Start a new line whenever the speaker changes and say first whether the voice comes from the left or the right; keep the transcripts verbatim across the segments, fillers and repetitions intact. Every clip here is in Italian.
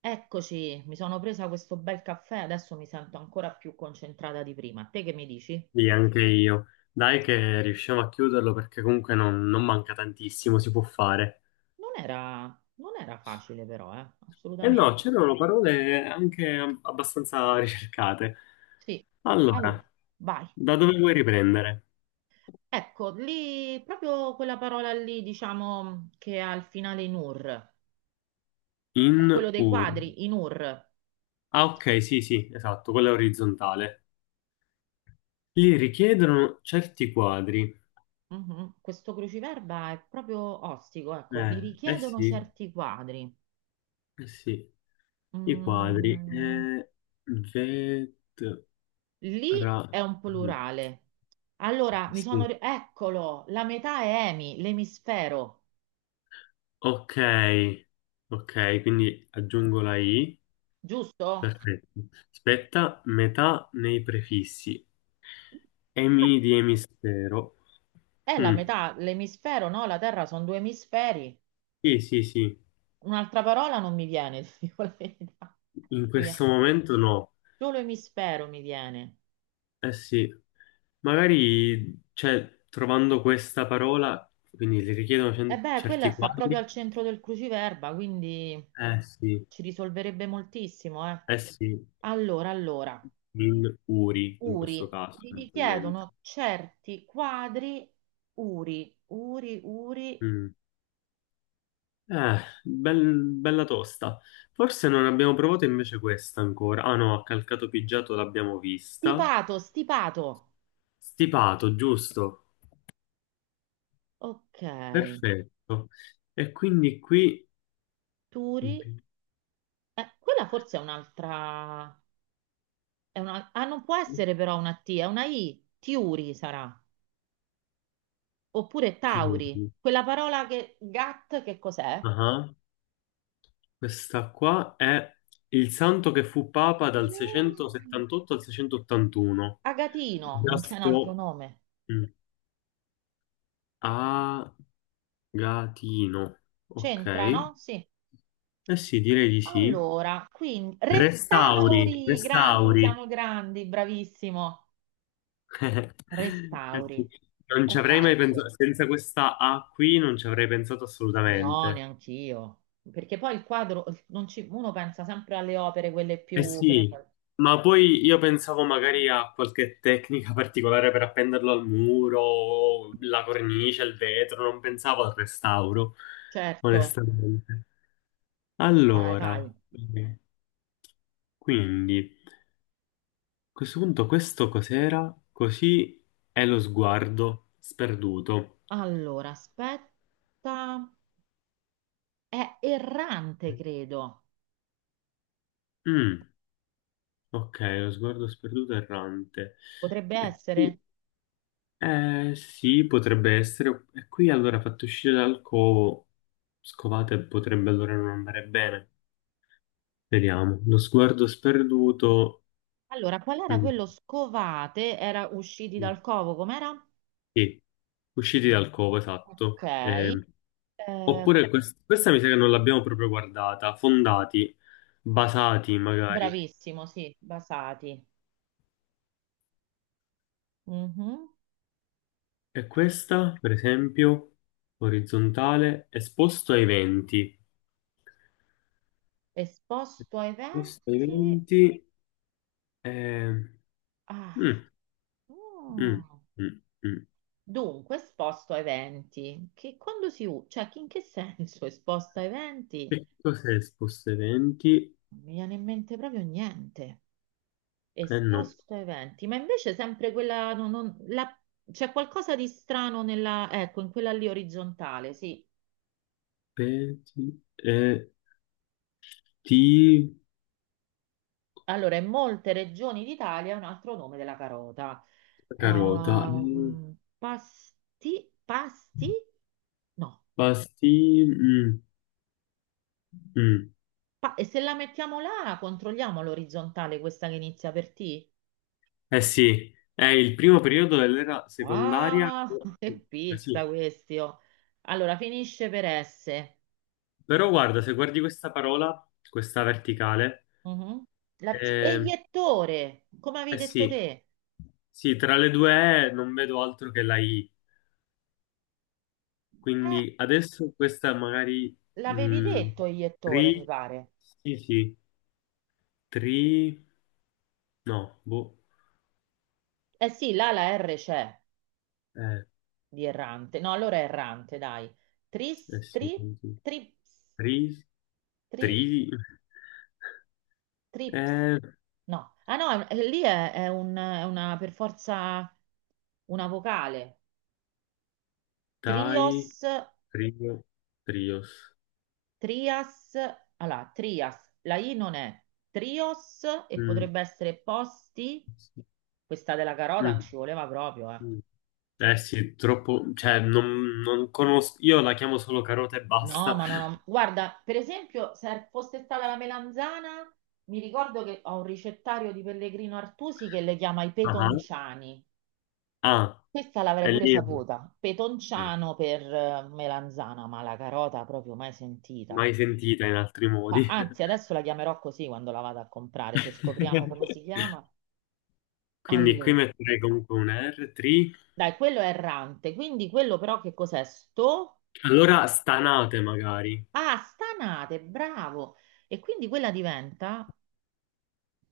right: Eccoci, mi sono presa questo bel caffè, adesso mi sento ancora più concentrata di prima. Te che mi dici?
left: Sì, anche io. Dai che riusciamo a chiuderlo perché comunque non, non manca tantissimo, si può fare.
right: Non era, non era facile però, eh?
left: E no,
right: Assolutamente.
left: c'erano parole anche ab- abbastanza ricercate.
right: Sì, allora,
left: Allora,
right: vai.
left: da dove vuoi riprendere?
right: Ecco, lì, proprio quella parola lì, diciamo, che ha il finale in ur, è
left: In
right: quello dei
left: ur.
right: quadri, in ur.
left: Ah, ok, sì, sì, esatto, quella orizzontale. Li richiedono certi quadri.
right: Mhm. Questo cruciverba è proprio ostico, ecco, li
left: Eh, eh
right: richiedono
left: sì,
right: certi quadri.
left: eh sì, i quadri.
right: Mm.
left: Eh, vet-
right: Lì è
left: ra-
right: un plurale. Allora, mi sono...
left: Sì.
right: ri- Eccolo, la metà è emi, l'emisfero,
left: Ok, ok, quindi aggiungo la I,
right: giusto?
left: perfetto. Aspetta, metà nei prefissi. Emi di emisfero.
right: È la
left: Mm,
right: metà, l'emisfero, no? La Terra sono due emisferi.
left: sì, sì, sì,
right: Un'altra parola non mi viene, ti dico la verità.
left: in
right: Mi viene-
left: questo momento no.
right: Solo emisfero mi viene.
left: Eh sì, magari, cioè, trovando questa parola, quindi le richiedono
right: E
left: cen-
right: beh, quella
left: certi
right: sta proprio
left: quadri.
right: al centro del cruciverba, quindi
left: Eh sì,
right: ci risolverebbe moltissimo, eh.
left: eh sì,
right: Allora, allora,
left: in uri in questo
right: Uri,
left: caso,
right: gli
left: eventualmente.
right: richiedono certi quadri. Uri, Uri, Uri.
left: Mm. Eh, bel- bella tosta. Forse non abbiamo provato invece questa ancora. Ah no, a calcato pigiato l'abbiamo vista.
right: Stipato, stipato.
left: Stipato, giusto?
right: Ok.
left: Perfetto. E quindi qui...
right: Turi. Eh, quella forse è un'altra. è una- Ah, non può essere però una T, è una I. Tiuri sarà. Oppure Tauri. Quella parola che. Gat, che cos'è?
left: Ah, questa qua è il santo che fu papa dal
right: Mm.
left: seicentosettantotto al seicentottantuno.
right: Agatino, non c'è un altro
left: Gasto...
right: nome.
left: mm, Agatino. Ok.
right: C'entra,
left: Eh
right: no? Sì.
left: sì, direi di sì.
right: Allora, quindi
left: Restauri,
right: restauri, grandi,
left: restauri.
right: siamo grandi, bravissimo.
left: Eh
right: Restauri.
left: sì, non ci
right: Era
left: avrei mai pensato,
right: facile.
left: senza questa A qui non ci avrei pensato
right: No,
left: assolutamente.
right: neanch'io. Perché poi il quadro, non ci- uno pensa sempre alle opere, quelle
left: Eh
right: più, che ne so.
left: sì, ma poi io pensavo magari a qualche tecnica particolare per appenderlo al muro, la cornice, il vetro, non pensavo al restauro,
right: Certo,
left: onestamente.
right: vai,
left: Allora,
right: vai.
left: quindi, a questo punto questo cos'era? Così è lo sguardo sperduto.
right: Allora, aspetta. È errante, credo.
left: Mm, ok, lo sguardo sperduto e errante.
right: Potrebbe
left: E qui-
right: essere.
left: Eh, sì, potrebbe essere. E qui allora fatto uscire dal covo, scovate potrebbe allora non andare bene. Vediamo. Lo sguardo sperduto.
right: Allora, qual era
left: mm,
right: quello scovate? Era usciti
left: mm,
right: dal covo, com'era?
left: sì, usciti dal covo,
right: Ok.
left: esatto. Eh,
right: Eh,
left: oppure quest- questa mi sa che non l'abbiamo proprio guardata. Fondati, basati magari.
right: bravissimo, sì, basati. Mhm.
left: E questa, per esempio, orizzontale, esposto ai venti.
right: Esposto a
left: Posto ai
right: eventi.
left: venti. eh,
right: Ah.
left: mm, mm,
right: Mm.
left: mm, mm.
right: Dunque, esposto a eventi, che quando si usa, cioè che in che senso esposto a eventi?
left: Che cos'è esposto ai venti?
right: Non mi viene in mente proprio niente.
left: Eh no,
right: Esposto a eventi, ma invece sempre quella, non- non- la- c'è qualcosa di strano nella, ecco, in quella lì orizzontale, sì.
left: peti, eh, ti,
right: Allora, in molte regioni d'Italia è un altro nome della carota.
left: carota,
right: Ah,
left: eh,
right: mm, pasti, pasti? No.
left: pasti, mm, mm.
right: Pa- e se la mettiamo là, controlliamo l'orizzontale, questa che inizia per T?
left: Eh sì, è il primo periodo dell'era secondaria.
right: Ah, che
left: Eh
right: pizza
left: sì.
right: questi, oh. Allora, finisce per S.
left: Però guarda, se guardi questa parola, questa verticale,
right: Mhm. La- e
left: eh,
right: iettore, come avevi
left: eh
right: detto
left: sì,
right: te?
left: sì, tra le due E non vedo altro che la I.
right: Eh,
left: Quindi adesso questa magari
right: l'avevi
left: mh,
right: detto iettore, mi
left: tri,
right: pare.
left: sì, sì, tri, no, boh,
right: Eh sì, là la R c'è
left: eh,
right: di errante. No, allora è errante, dai.
left: eh
right: Tris,
left: sì,
right: tri, trips,
left: tri, tri,
right: tri, trips.
left: eh,
right: No, ah no, è- lì è, è un- è una per forza una vocale.
left: dai,
right: Trios.
left: trio, trios,
right: Trias, allora, Trias, la I non è Trios e
left: Mm,
right: potrebbe essere Posti,
left: sì,
right: questa della carota non
left: mm,
right: ci voleva proprio, eh.
left: mm. Eh sì, troppo, cioè non, non conosco, io la chiamo solo carota e
right: No,
left: basta,
right: ma non ho... Guarda, per esempio, se fosse stata la melanzana, mi ricordo che ho un ricettario di Pellegrino Artusi che le chiama i
left: ah,
right: petonciani.
left: ah,
right: Questa l'avrei
left: è
right: pure
left: lì, ok.
right: saputa, petonciano per eh, melanzana, ma la carota proprio mai sentita.
left: Mai sentita in altri modi.
right: Ma- Anzi, adesso la chiamerò così quando la vado a comprare, se scopriamo come si chiama.
left: Quindi qui
right: Allora.
left: metterei comunque un R tre.
right: Dai, quello è errante, quindi quello però che cos'è? Sto?
left: Allora, stanate magari.
right: Ah, stanate, bravo! E quindi quella diventa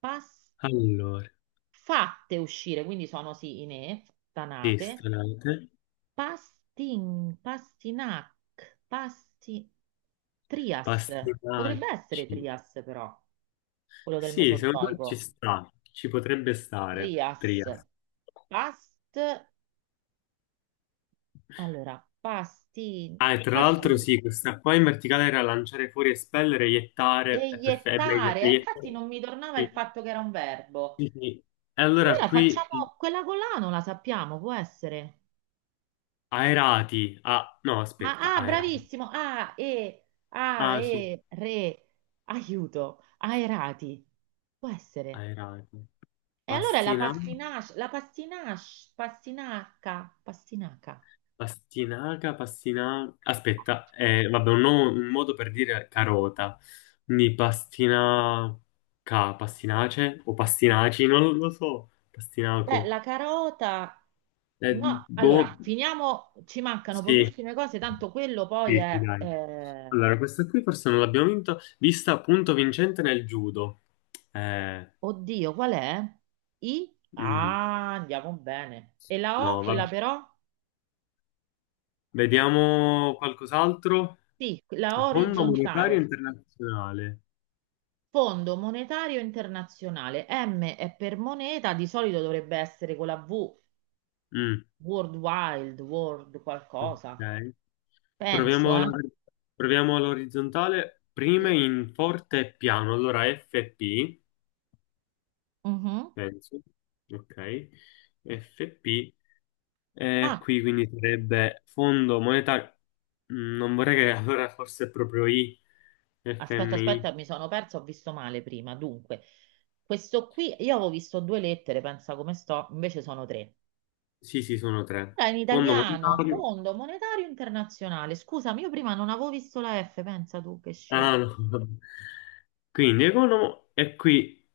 right: pas-
left: Allora,
right: fatte uscire, quindi sono sì, inè,
left: sì,
right: stanate,
left: stanate.
right: pastin, pastinac, pasti, trias, potrebbe essere
left: Pastinacci.
right: trias però, quello del
left: Sì, secondo me ci
right: Mesozoico,
left: sta. Ci potrebbe stare.
right: trias,
left: Tria.
right: past, allora, pasti,
left: Ah, e tra l'altro
right: pasti-
left: sì, questa qua in verticale era lanciare fuori, espellere, iettare. È perfetto, è meglio.
right: Eiettare, infatti
left: Iettare.
right: non mi tornava il
left: Sì,
right: fatto che era un verbo.
left: sì, sì. E allora
right: Allora
left: qui
right: facciamo quella con la, non la sappiamo, può essere.
left: aerati. Ah, no, aspetta,
right: Ah, ah,
left: aerati.
right: bravissimo, A, E, A,
left: Ah, sì,
right: E, re, aiuto, aerati, può essere.
left: aerati.
right: E allora è la
left: Pastinacci.
right: pastinace, la pastinace, pastinaca, pastinaca.
left: Pastinaca, pastinaca. Aspetta, eh, vabbè, un, no- un modo per dire carota. Quindi pastinaca, pastinace o pastinaci, non lo so.
right: Beh, la
left: Pastinaco.
right: carota,
left: Eh,
right: no,
left: Boh,
right: allora, finiamo, ci mancano
left: sì,
right: pochissime cose, tanto quello poi
left: sì, sì,
right: è...
left: dai.
right: eh,
left: Allora, questa qui forse non l'abbiamo vinto, vista appunto vincente nel judo. Eh,
right: oddio, qual è? I?
left: mm,
right: Ah, andiamo bene. E la O,
left: no,
right: quella
left: vabbè.
right: però?
left: Vediamo qualcos'altro.
right: Sì, la O
left: Fondo monetario
right: orizzontale.
left: internazionale.
right: Fondo monetario internazionale. M è per moneta, di solito dovrebbe essere con la V,
left: Mm,
right: World Wild, World qualcosa.
left: ok.
right: Penso,
left: Proviamo la-
right: eh?
left: proviamo l'orizzontale, prime
right: Sì.
left: in forte e piano. Allora F P,
right: Mhm.
left: penso. Ok, F P. E
right: Ah,
left: qui quindi sarebbe fondo monetario. Mm, Non vorrei che allora forse è proprio I,
right: aspetta, aspetta,
left: F M I.
right: mi sono perso, ho visto male prima. Dunque, questo qui, io avevo visto due lettere, pensa come sto, invece sono tre.
left: Sì, sì, sono tre.
right: Era in
left: Fondo
right: italiano,
left: monetario.
right: Fondo Monetario Internazionale. Scusami, io prima non avevo visto la F, pensa tu che
left: Ah,
right: scemo.
left: no. Quindi economo e qui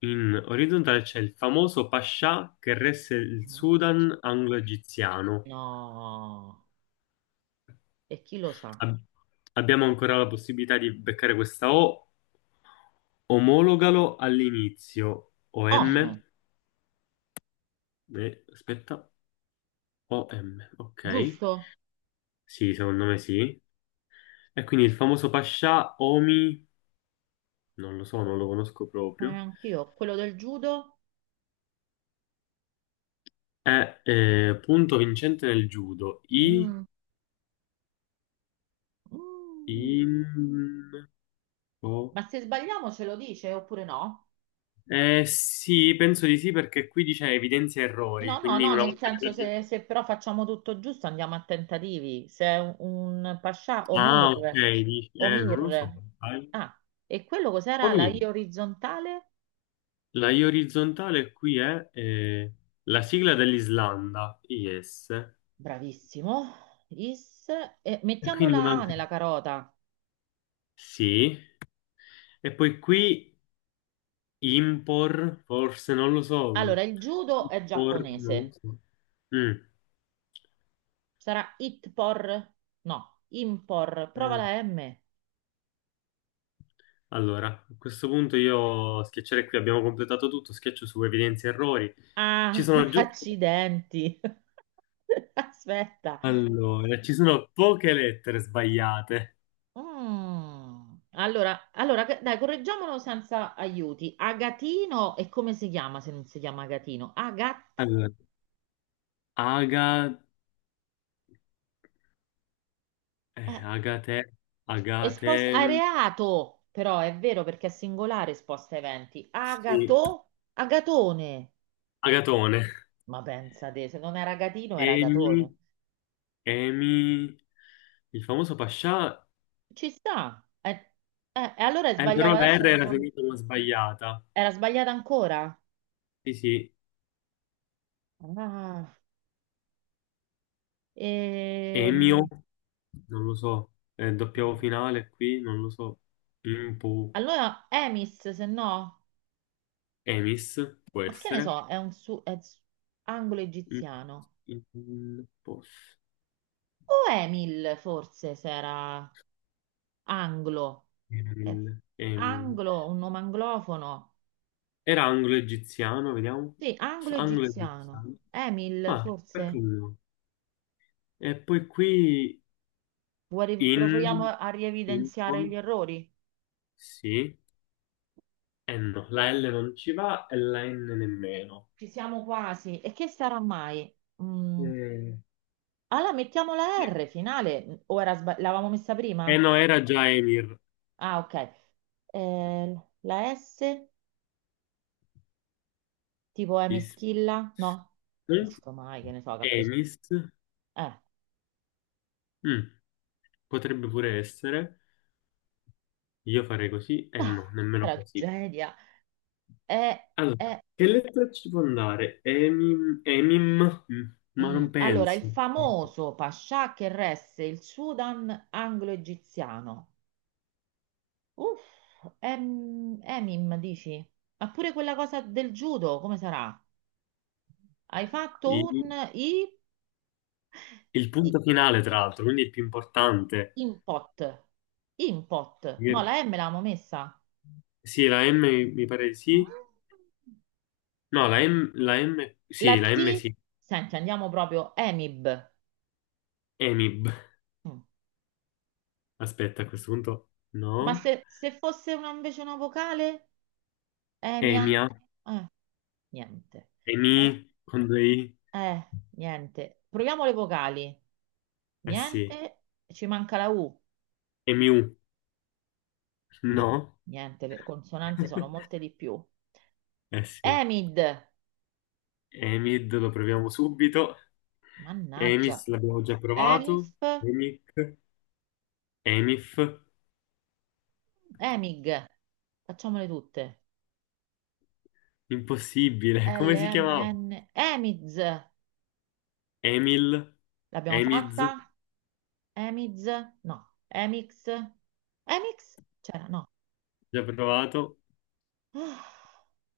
left: in orizzontale c'è il famoso Pascià che resse il
right: No,
left: Sudan anglo-egiziano.
right: No. E chi lo sa?
left: Ab- Abbiamo ancora la possibilità di beccare questa O. Omologalo all'inizio. O M.
right: ONU,
left: Eh, aspetta. O M. Ok.
right: giusto?
left: Sì, secondo me sì. E quindi il famoso Pascià Omi, non lo so, non lo conosco
right: Eh,
left: proprio,
right: anch'io, quello del judo?
left: è eh, punto vincente nel judo. I,
right: Mm, mm.
left: in, o-
right: Ma se sbagliamo ce lo dice oppure no?
left: Eh sì, penso di sì perché qui dice evidenzia errori,
right: No, no,
left: quindi
right: no,
left: una
right: nel
left: volta
right: senso
left: che...
right: se, se però facciamo tutto giusto andiamo a tentativi. Se è un, un pascià,
left: Ah, ok,
right: Omir,
left: dici- eh, non lo so.
right: Omir.
left: Sai.
right: Ah, e quello cos'era la
left: Omi,
right: I orizzontale?
left: la I orizzontale qui è eh, la sigla dell'Islanda, I S,
right: Bravissimo. Is. E
left: e
right: mettiamo
left: quindi
right: la A
left: manca
right: nella carota.
left: sì, e poi qui impor, forse non lo so,
right: Allora, il judo è
left: por, non lo
right: giapponese.
left: so. Mm,
right: Sarà itpor? No, impor. Prova
left: mm.
right: la M.
left: Allora, a questo punto io schiaccerei qui, abbiamo completato tutto, schiaccio su evidenzia errori. Ci
right: Ah,
left: sono giusto...
right: accidenti. Aspetta.
left: Allora, ci sono poche lettere sbagliate.
right: Mm. Allora, allora, che- dai, correggiamolo senza aiuti. Agatino, e come si chiama se non si chiama Agatino? Agat.
left: Allora, aga, eh, agate,
right: Esposta
left: agate. Mm.
right: areato, però è vero perché è singolare esposta a eventi.
left: Sì,
right: Agato, agatone.
left: Agatone,
right: Ma pensate, se non era gatino era agatone.
left: Emi, Emi, il famoso Pascià,
right: Ci sta. Eh, eh, e allora è
left: eh, però
right: sbagliato
left: la
right: adesso.
left: R
right: ti
left: era
right: con-
left: finita una sbagliata.
right: Era sbagliata ancora?
left: Sì, sì,
right: Ah,
left: Emio,
right: ehm,
left: non lo so, eh, doppia finale qui, non lo so, Impu,
right: allora, Emis, se no,
left: Emis, può
right: ma che ne
left: essere.
right: so, è un su... è su- anglo egiziano.
left: Mm, mm, pos-
right: O Emil, forse, se era... Anglo. Eh,
left: Emil, Emi.
right: anglo, un nome anglofono.
left: Era anglo-egiziano, vediamo.
right: Sì, anglo-egiziano.
left: Anglo-egiziano.
right: Emil,
left: Ah, perché
right: forse?
left: no? E poi qui
right: Vuoi, ri- proviamo
left: in...
right: a
left: in
right: rievidenziare gli errori?
left: Sì e no. La L non ci va e la N nemmeno.
right: Ci siamo quasi. E che sarà mai? Mm,
left: Mm.
right: allora, mettiamo la R finale. O era sba- l'avevamo messa
left: E
right: prima?
left: no, era già Emir.
right: Ah, ok. Eh, la S, tipo è
left: Is-
right: meschilla? No?
left: Mm?
right: Visto mai, che ne so, che ha preso...
left: Emis.
right: Eh,
left: Mm, Potrebbe pure essere. Io farei così e
right: ah,
left: no, nemmeno così.
right: tragedia. Eh,
left: Allora,
right: eh,
left: che lettera ci può andare? Emim, emim? Mm, ma
right: Mm,
left: non
right: allora, il
left: penso.
right: famoso pascià che resse il Sudan anglo-egiziano. Uff, em, Emim, dici? Ma pure quella cosa del judo, come sarà? Hai fatto
left: I-
right: un i,
left: Il,
right: i-
left: punto finale, tra l'altro, quindi il più importante.
right: impot. Impot. No,
left: Mi-
right: la M l'avevamo messa.
left: Sì, la M mi mi pare di sì.
right: Ah.
left: No, la M, la M,
right: La
left: sì, la M
right: T,
left: sì,
right: senti, andiamo proprio Emib.
left: E M I B.
right: Mm.
left: Aspetta, a questo punto,
right: Ma
left: no.
right: se, se fosse una- invece una vocale? Emia?
left: E M I A,
right: Eh, niente. Eh,
left: E M I, con due I,
right: Eh, niente. Proviamo le vocali.
left: eh sì.
right: Niente, ci manca la U.
left: EMIU, no.
right: Niente, le consonanti sono molte di più.
left: Eh sì.
right: Emid.
left: E M I D lo proviamo subito.
right: Mannaggia.
left: E M I S l'abbiamo già provato.
right: Emif.
left: E M I C, E M I F,
right: Emig. Facciamole tutte.
left: impossibile. Come si chiamava?
right: L M N. Emiz.
left: E M I L,
right: L'abbiamo
left: E M I Z,
right: fatta? Emiz? No. Emix? Emix? C'era, no.
left: già provato.
right: Ah,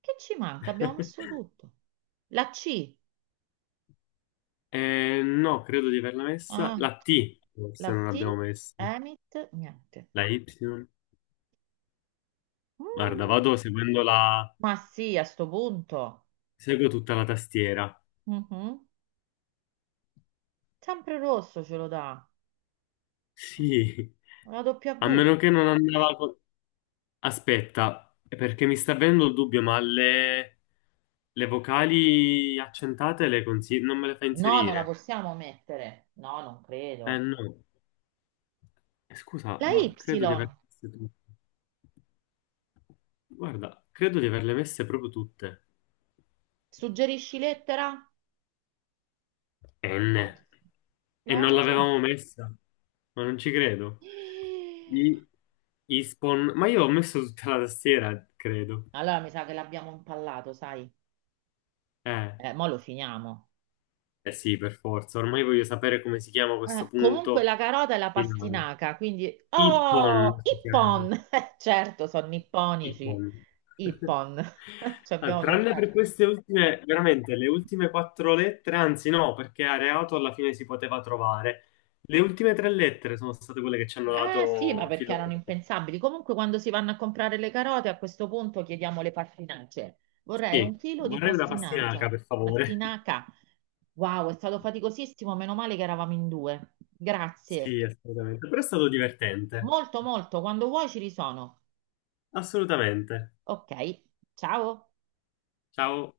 right: che ci manca? Abbiamo messo tutto. La C.
left: Eh, no, credo di averla messa.
right: Ah,
left: La T,
right: la
left: forse non
right: T.
left: l'abbiamo messa.
right: Emit. Niente.
left: La Y. Guarda,
right: Mm,
left: vado seguendo la...
right: ma sì, a sto punto.
left: seguo tutta la tastiera.
right: Mhm. Sempre rosso ce lo dà.
left: Sì,
right: La
left: a
right: W.
left: meno che non andava... co- Aspetta, perché mi sta venendo il dubbio, ma le, le vocali accentate le consi- non me le fa
right: No, non la
left: inserire?
right: possiamo mettere. No, non
left: Eh
right: credo.
left: no, Eh, scusa,
right: La
left: ma
right: Y.
left: credo di averle messe tutte. Guarda, credo di averle messe proprio tutte.
right: Suggerisci lettera? No,
left: N. E non
right: l'avevamo
left: l'avevamo
right: messa.
left: messa, ma non ci credo.
right: Eh,
left: I... Ispon... Ma io ho messo tutta la tastiera, credo.
right: Allora mi sa che l'abbiamo impallato, sai?
left: Eh,
right: Eh, mo lo finiamo.
left: eh sì, per forza. Ormai voglio sapere come si chiama questo
right: Eh, comunque
left: punto
right: la carota è la
left: finale.
right: pastinaca, quindi...
left: Ippon
right: Oh,
left: si chiama.
right: Ippon! Certo, sono nipponici.
left: Ippon.
right: Ippon. Ci
left: Ah,
right: abbiamo
left: tranne per
right: pensato.
left: queste ultime, veramente le ultime quattro lettere, anzi no, perché areato alla fine si poteva trovare. Le ultime tre lettere sono state quelle che ci hanno
right: Eh sì, ma
left: dato il
right: perché
left: filo.
right: erano impensabili. Comunque, quando si vanno a comprare le carote, a questo punto chiediamo le pastinacce. Vorrei un
left: Sì,
right: chilo di
left: vorrei una
right: pastinacia.
left: pastinaca, per favore.
right: Pastinaca. Wow, è stato faticosissimo. Meno male che eravamo in due. Grazie.
left: Sì, assolutamente. Però è stato divertente.
right: Molto, molto. Quando vuoi ci risono.
left: Assolutamente.
right: Ok, ciao.
left: Ciao.